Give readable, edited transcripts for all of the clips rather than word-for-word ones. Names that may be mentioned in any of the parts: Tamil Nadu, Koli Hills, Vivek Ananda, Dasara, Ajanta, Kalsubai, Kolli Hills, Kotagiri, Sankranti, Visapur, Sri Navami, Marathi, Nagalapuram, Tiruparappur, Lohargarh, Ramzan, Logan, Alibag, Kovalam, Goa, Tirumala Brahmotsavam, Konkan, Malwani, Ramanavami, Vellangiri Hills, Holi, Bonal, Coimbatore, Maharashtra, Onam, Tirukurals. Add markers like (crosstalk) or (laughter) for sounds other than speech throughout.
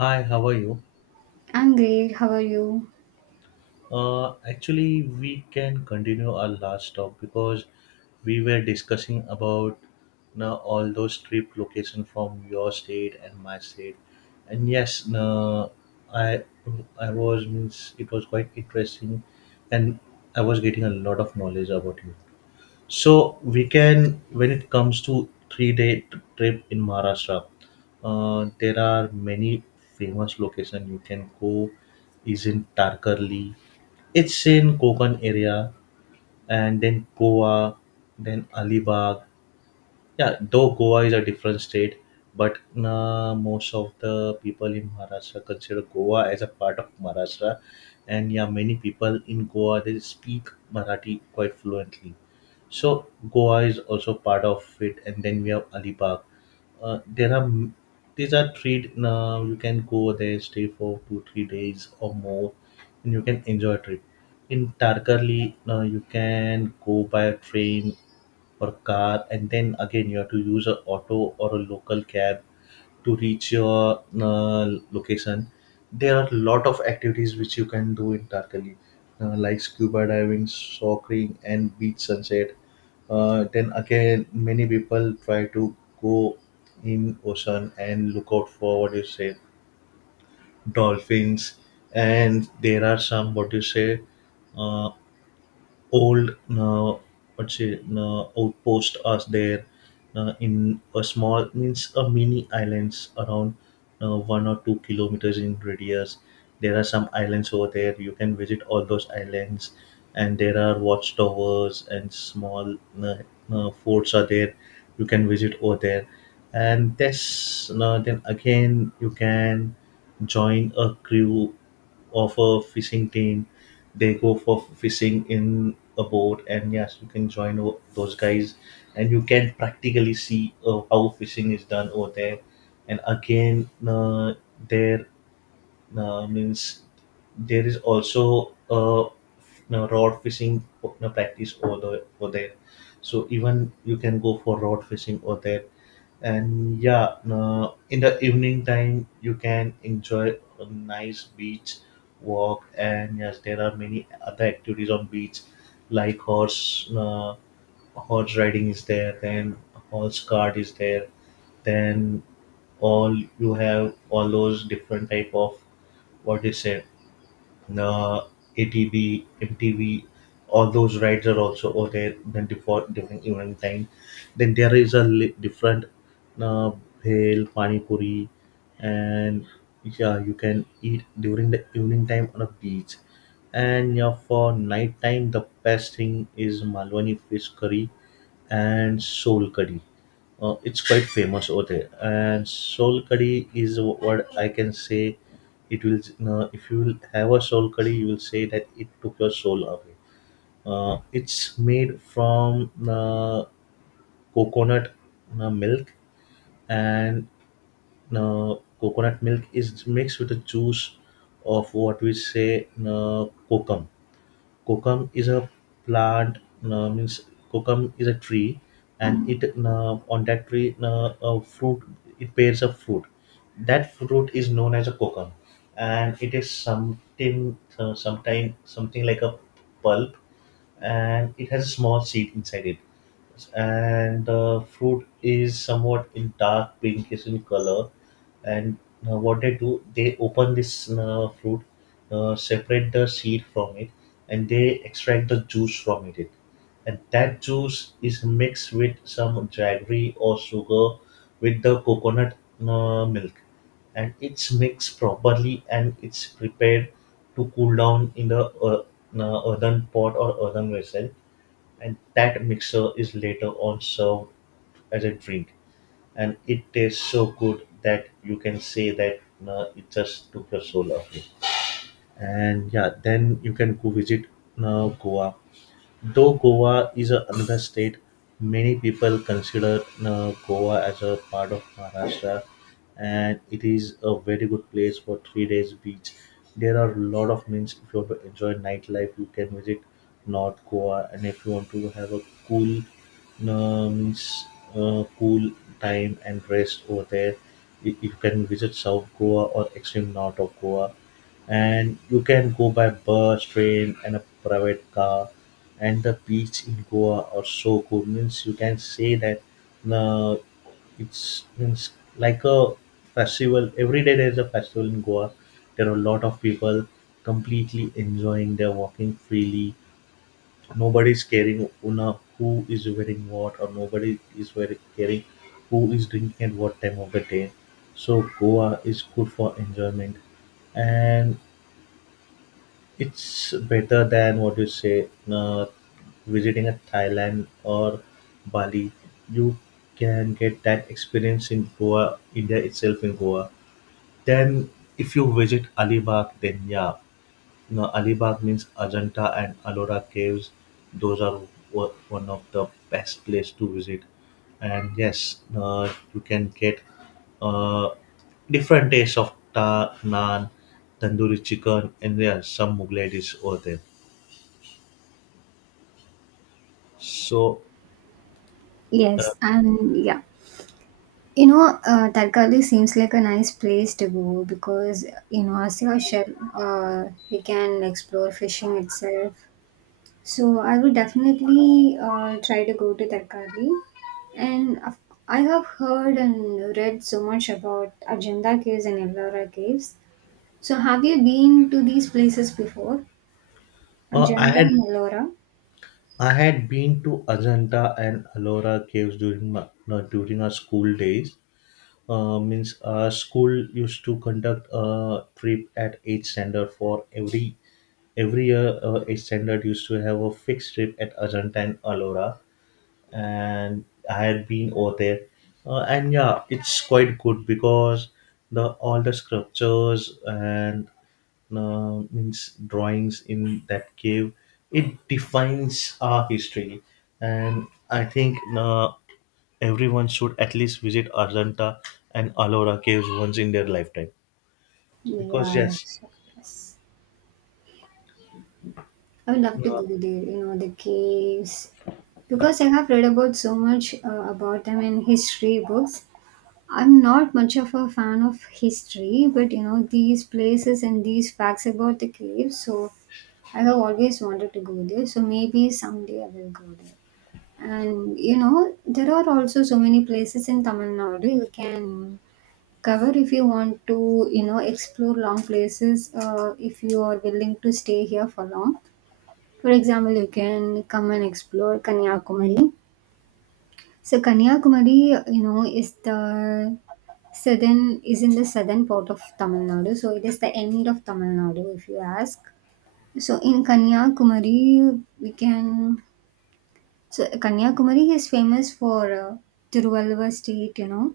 Hi, how are you? I'm great. How are you? We can continue our last talk because we were discussing about now all those trip location from your state and my state, and yes, no, I I was means it was quite interesting, and I was getting a lot of knowledge about you. So we can, when it comes to three-day trip in Maharashtra, there are many famous location you can go. Is in Tarkarli, it's in Konkan area, and then Goa, then Alibag, yeah, though Goa is a different state but most of the people in Maharashtra consider Goa as a part of Maharashtra and yeah many people in Goa they speak Marathi quite fluently so Goa is also part of it and then we have Alibag. uh, there are m- these are three. You can go there stay for 2 3 days or more and you can enjoy a trip in Tarkarli. You can go by train or car and then again you have to use a auto or a local cab to reach your location. There are a lot of activities which you can do in Tarkali, like scuba diving, snorkeling, and beach sunset. Then again, many people try to go in ocean and look out for what do you say dolphins, and there are some what do you say uh, old, what's it outpost are there in a small means a mini islands around 1 or 2 kilometers in radius. There are some islands over there, you can visit all those islands and there are watchtowers and small, uh, forts are there, you can visit over there. And this then again you can join a crew of a fishing team. They go for fishing in a boat, and yes, you can join those guys, and you can practically see how fishing is done over there. And again, there means there is also no, rod fishing no, practice over, the, over there. So even you can go for rod fishing over there. And yeah, in the evening time, you can enjoy a nice beach walk. And yes, there are many other activities on beach, like horse riding is there, then horse cart is there, then all you have all those different type of what you say, uh, ATV, MTV, all those rides are also over there. Then before during evening time, then there is a different, uh, bhel, pani puri, and yeah, you can eat during the evening time on a beach. And yeah, for night time, the best thing is Malwani fish curry and soul curry. It's quite famous over there, and soul curry is what I can say it will, if you will have a soul curry you will say that it took your soul away. It's made from coconut milk and coconut milk is mixed with the juice of what we say kokum. Kokum is a plant, means kokum is a tree, and it on that tree a fruit, it bears a fruit. That fruit is known as a kokum, and it is something sometime something like a pulp, and it has a small seed inside it. And the fruit is somewhat in dark pinkish in color, and what they do they open this fruit, separate the seed from it and they extract the juice from it and that juice is mixed with some jaggery or sugar with the coconut milk and it's mixed properly and it's prepared to cool down in the earthen pot or earthen vessel, and that mixture is later on served as a drink and it tastes so good that you can say that it just took your soul away. And yeah, then you can go visit Goa. Though Goa is a Andhra state, many people consider Goa as a part of Maharashtra, and it is a very good place for 3 days beach. There are a lot of means if you want to enjoy nightlife, you can visit North Goa, and if you want to have a cool, means cool time and rest over there, you can visit South Goa or extreme north of Goa and you can go by bus, train, and a private car and the beach in Goa are so good. Means you can say that uh, it's means like a festival. Every day there is a festival in Goa. There are a lot of people completely enjoying. They're walking freely. Nobody's caring una who is wearing what, or nobody is wearing caring who is drinking at what time of the day. So Goa is good for enjoyment and it's better than what you say, visiting a Thailand or Bali. You can get that experience in Goa, India itself in Goa. Then if you visit Alibag, then yeah, no, Alibag means Ajanta and Ellora caves. Those are one of the best place to visit. And yes, you can get uh, different tastes of ta, naan, tandoori chicken, and there are some Mughlai dishes over there. So uh, Yes, and yeah, you know, Tarkali seems like a nice place to go because in Asia, shell, uh, we can explore fishing itself. So I would definitely try to go to Tarkali, and I have heard and read so much about Ajanta caves and Ellora caves. So have you been to these places before? uh, I Ajanta had and Ellora? I had been to Ajanta and Ellora caves during my, no, during our school days. Means School used to conduct a trip at each standard for every year. Each standard used to have a fixed trip at Ajanta and Alora and I had been over there, and yeah it's quite good because the all the sculptures and means drawings in that cave, it defines our history and I think everyone should at least visit Ajanta and Ellora caves once in their lifetime. Because Yeah. yes, So, yes. I would love to uh, go there, you know, the caves. Because I have read about so much about them in history books. I'm not much of a fan of history, but you know, these places and these facts about the caves, so I have always wanted to go there, so maybe someday I will go there. And you know, there are also so many places in Tamil Nadu you can cover if you want to, you know, explore long places if you are willing to stay here for long. For example, you can come and explore Kanyakumari. So Kanyakumari, you know, is the southern is in the southern part of Tamil Nadu. So it is the end of Tamil Nadu, if you ask. So in Kanyakumari, we can. So Kanyakumari is famous for Tiruvalluvar Street, you know,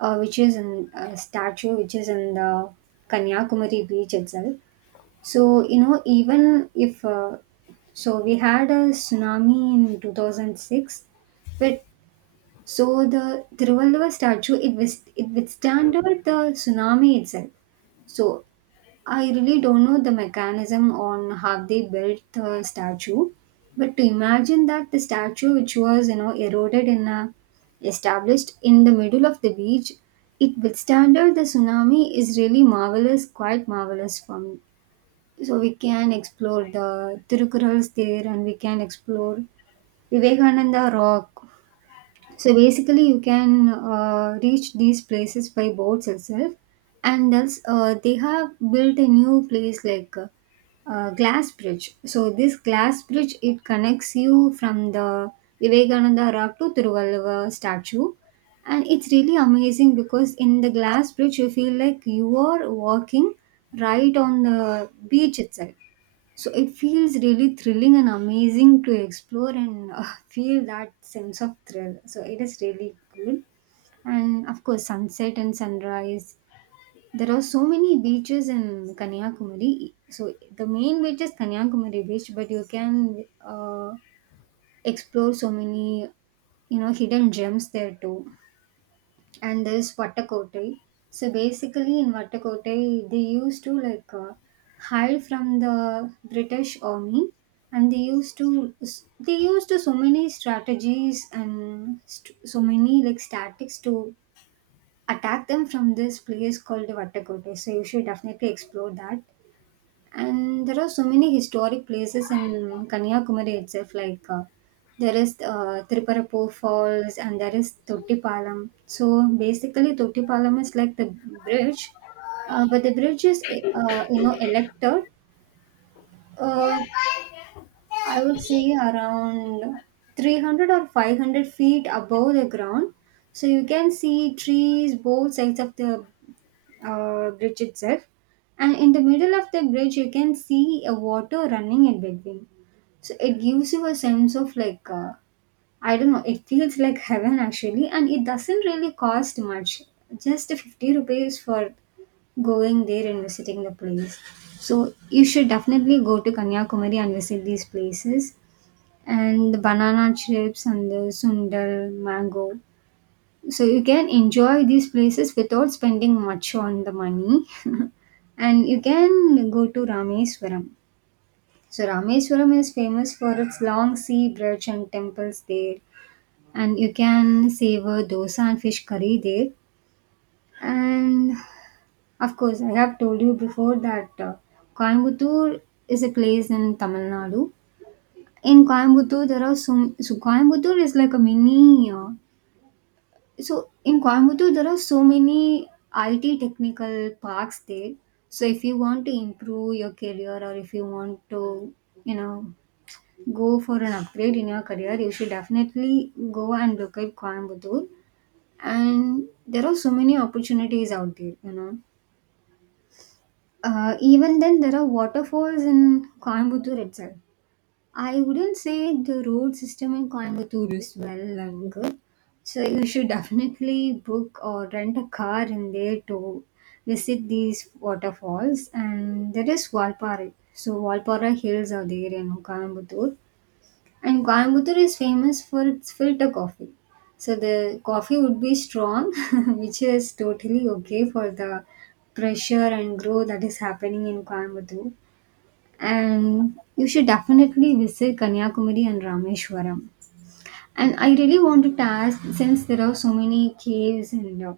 which is in a statue, which is in the Kanyakumari beach itself. So, you know, even if, so we had a tsunami in 2006, but so the Tiruvalluvar statue, it withstanded the tsunami itself. So I really don't know the mechanism on how they built the statue, but to imagine that the statue, which was, you know, established in the middle of the beach, it withstanded the tsunami is really marvelous, quite marvelous for me. So we can explore the Tirukurals there and we can explore Vivekananda Rock. So basically you can reach these places by boats itself and else they have built a new place like glass bridge. So this glass bridge it connects you from the Vivekananda Rock to Tiruvalluvar statue, and it's really amazing because in the glass bridge you feel like you are walking right on the beach itself. So it feels really thrilling and amazing to explore and (laughs) feel that sense of thrill. So it is really good. And of course, sunset and sunrise. There are so many beaches in Kanyakumari. So the main beach is Kanyakumari beach, but you can explore so many you know hidden gems there too and there's Vattakotai. So basically, in Vattakotai, they used to like hide from the British army, and they used to so many strategies and so many like tactics to attack them from this place called Vattakotai. So you should definitely explore that. And there are so many historic places in Kanyakumari itself, like there is Tiruparappur Falls and there is Tottipalam. So basically, Tottipalam is like the bridge, but the bridge is you know elected. Uh, I would say around 300 or 500 feet above the ground. So you can see trees both sides of the bridge itself, and in the middle of the bridge, you can see a water running in between. So it gives you a sense of like I don't know. It feels like heaven actually, and it doesn't really cost much. Just 50 rupees for going there and visiting the place. So you should definitely go to Kanyakumari and visit these places and the banana chips and the sundal mango so you can enjoy these places without spending much on the money (laughs) and you can go to Rameswaram. So Rameswaram is famous for its long sea bridge and temples there and you can savor dosa and fish curry there. And of course I have told you before that Coimbatore is a place in Tamil Nadu. In Coimbatore there are some so Coimbatore is like a mini So in Coimbatore, there are so many IT technical parks there. So if you want to improve your career or if you want to, you know, go for an upgrade in your career, you should definitely go and look at Coimbatore. And there are so many opportunities out there, you know. Even then, there are waterfalls in Coimbatore itself. I wouldn't say the road system in Coimbatore is well and good. So you should definitely book or rent a car in there to visit these waterfalls. And there is Valpara. So Valpara hills are there in Coimbatore. And Coimbatore is famous for its filter coffee. So the coffee would be strong, (laughs) which is totally okay for the pressure and growth that is happening in Coimbatore and you should definitely visit Kanyakumari and Rameshwaram. And I really want to ask, since there are so many caves and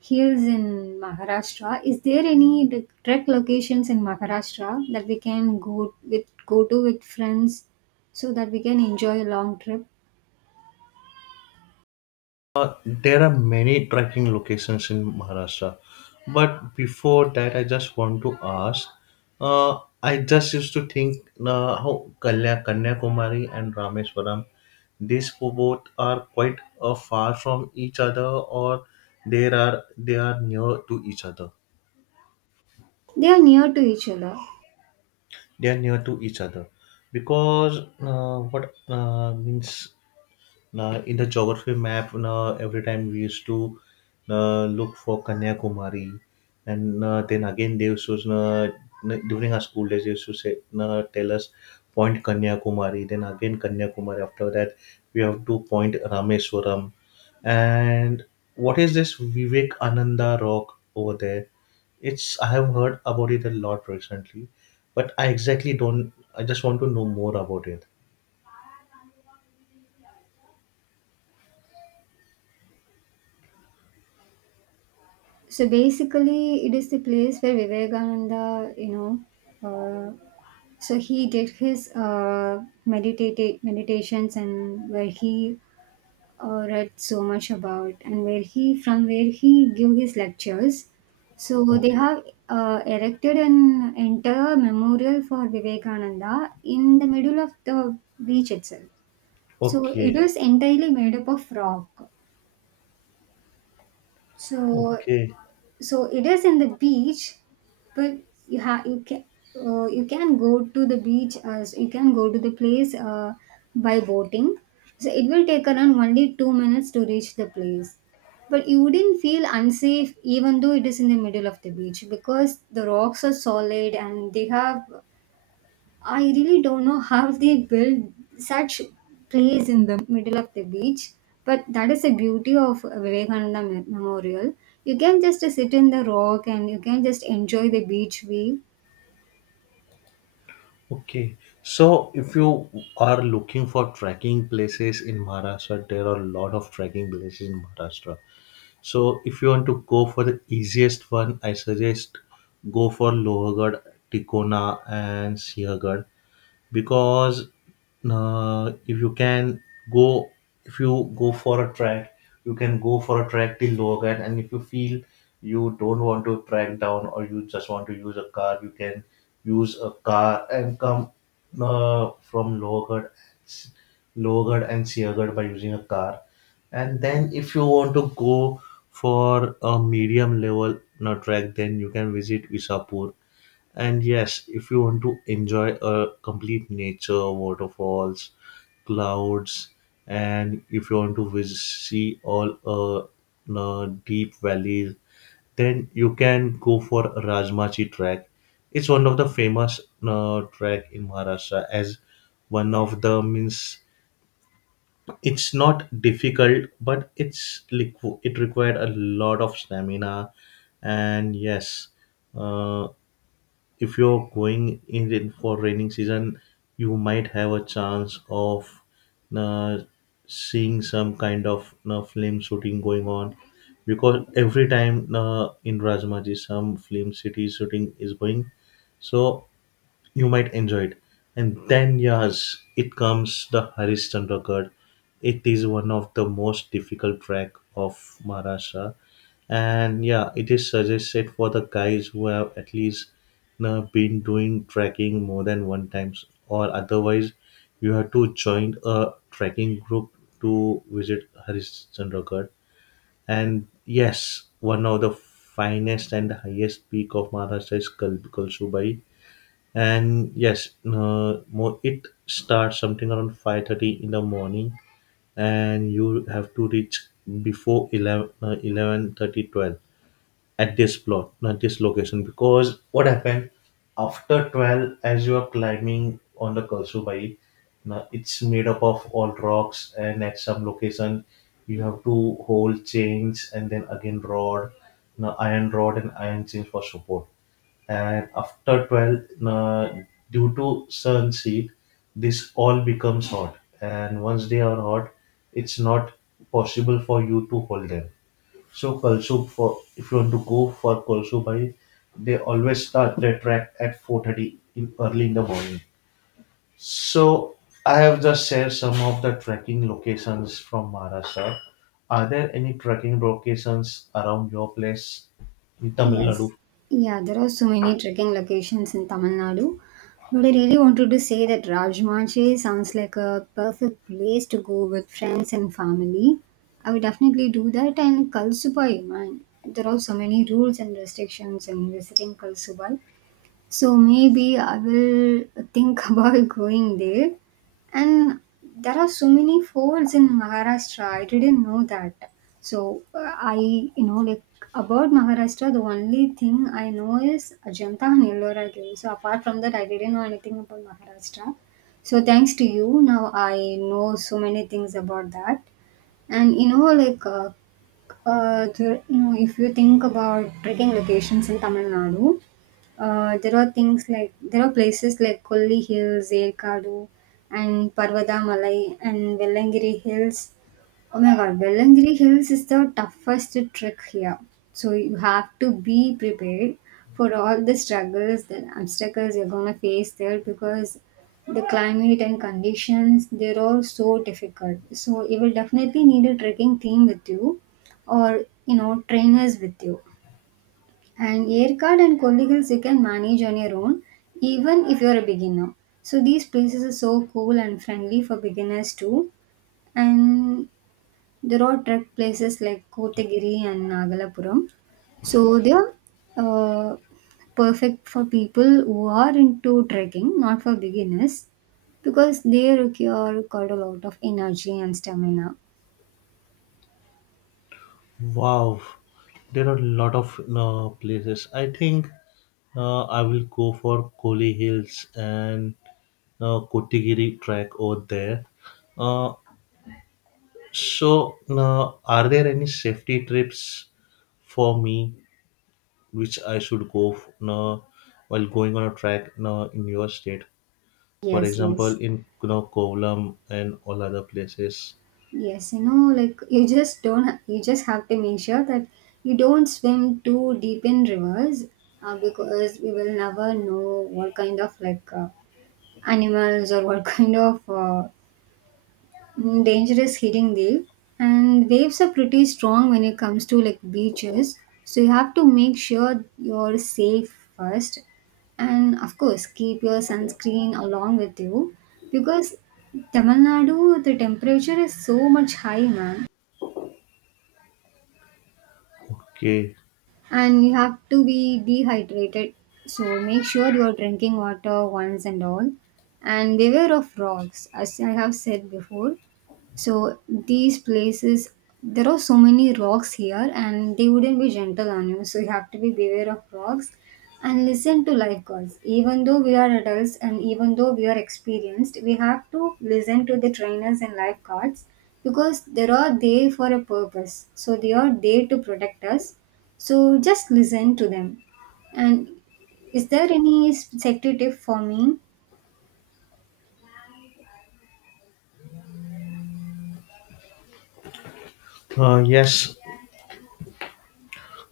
hills in Maharashtra, is there any like, trek locations in Maharashtra that we can go with go to with friends so that we can enjoy a long trip? There are many trekking locations in Maharashtra. But before that, I just want to ask. I just used to think how Kalya, Kanyakumari and Rameswaram, these both are quite far from each other, or they are near to each other. They are near to each other. They are near to each other because what means in the geography map, every time we used to look for Kanyakumari and then again they used to, during our school days they used to say, tell us point Kanyakumari then again Kanyakumari after that we have to point Rameswaram and what is this Vivek Ananda rock over there. It's, I have heard about it a lot recently, but I exactly don't. I just want to know more about it. So basically, it is the place where Vivekananda, you know, uh, so he did his meditative meditations and where he read so much about and where he from where he gave his lectures. So they Okay. have erected an entire memorial for Vivekananda in the middle of the beach itself. So it Okay. is entirely made up of rock. So Okay. so it is in the beach but you have you can you can go to the beach as you can go to the place by boating so it will take around only 2 minutes to reach the place but you wouldn't feel unsafe even though it is in the middle of the beach because the rocks are solid and they have I really don't know how they build such place in the middle of the beach, but that is the beauty of Vivekananda Memorial. You can just sit in the rock and you can just enjoy the beach view. Okay. So if you are looking for trekking places in Maharashtra, there are a lot of trekking places in Maharashtra. So if you want to go for the easiest one, I suggest go for Lohargarh, Tikona and Siagarh. Because if you can go if you go for a track you can go for a track till Logan and if you feel you don't want to track down or you just want to use a car you can use a car and come from Logan, Logan and Siagad by using a car and then if you want to go for a medium level no track then you can visit Visapur. And yes, if you want to enjoy a complete nature, waterfalls, clouds, and if you want to visit, see all deep valleys, then you can go for Rajmachi track. It's one of the famous track in Maharashtra as one of the means. It's not difficult, but it's it required a lot of stamina, and yes, uh, if you're going in for raining season, you might have a chance of uh, seeing some kind of film shooting going on because every time in Rajmaji some film city shooting is going. So you might enjoy it. And then, yes, it comes the Harishchandra Ghat. It is one of the most difficult track of Maharashtra. And yeah, it is suggested for the guys who have at least now been doing trekking more than one times, or otherwise, you have to join a trekking group to visit Harishchandra Ghat. And yes, one of the finest and highest peak of Maharashtra is Kalsubai, and yes more it starts something around 5:30 in the morning and you have to reach before 11 11:30 at this plot at this location because what happened after 12 as you are climbing on the Kalsubai now it's made up of all rocks and at some location you have to hold chains and then again rod, now iron rod and iron chains for support. And after 12, due to sun heat this all becomes hot and once they are hot it's not possible for you to hold them. So Kalsoop, for if you want to go for Kalsoop Bhai, they always start their track at 4:30 in early in the morning. So I have just shared some of the trekking locations from Maharashtra. Are there any trekking locations around your place in Tamil Nadu? Yes. Yeah, there are so many trekking locations in Tamil Nadu. But I really wanted to say that Rajmanchi sounds like a perfect place to go with friends and family. I would definitely do that. And Kalsubai, man, there are so many rules and restrictions in visiting Kalsubai. So maybe I will think (laughs) about going there. And there are so many forts in Maharashtra. I didn't know that. So I, you know, like about Maharashtra, the only thing I know is Ajanta and Ellora Cave. So apart from that, I didn't know anything about Maharashtra. So thanks to you, now I know so many things about that. And you know, like there, you know, if you think about trekking locations in Tamil Nadu, there are things like there are places like Kolli Hills, Erkadu, and Parvadamalai and Vellangiri Hills. Oh my god, Bellangiri Hills is the toughest trek here. So you have to be prepared for all the struggles, the obstacles you're gonna face there because the climate and conditions they're all so difficult. So you will definitely need a trekking team with you or you know trainers with you. And Yerkad and Kolli Hills you can manage on your own even if you're a beginner. So these places are so cool and friendly for beginners too and there are trek places like Kotagiri and Nagalapuram. So they are uh, perfect for people who are into trekking, not for beginners, because they require quite a lot of energy and stamina. Wow, there are a lot of places. I think I will go for Koli Hills and Kotigiri track over there. Uh, So, now, are there any safety trips for me which I should go now, while going on a track now, in your state? For Yes, example, yes, in you know, Kovalam and all other places. yes. You know, like you just don't, you just have to make sure that you don't swim too deep in rivers, because we will never know what kind of like animals or what (laughs) kind of dangerous hitting wave and waves are pretty strong when it comes to like beaches so you have to make sure you're safe first and of course keep your sunscreen along with you because Tamil Nadu the temperature is so much high man Okay. and you have to be dehydrated so make sure you're drinking water once and all and beware of rocks as I have said before. So these places, there are so many rocks here, and they wouldn't be gentle on you. So you have to be beware of rocks and listen to life gods. Even though we are adults and even though we are experienced, we have to listen to the trainers and life guards because they are there for a purpose. So they are there to protect us. So just listen to them. And is there any sector tip for me? Yes,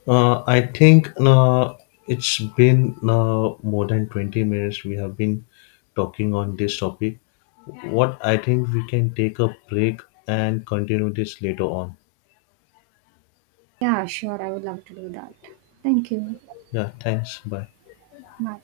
I think it's been more than 20 minutes we have been talking on this topic. What I think we can take a break and continue this later on. Yeah, sure. I would love to do that. Thank you. Yeah, thanks. Bye. Bye.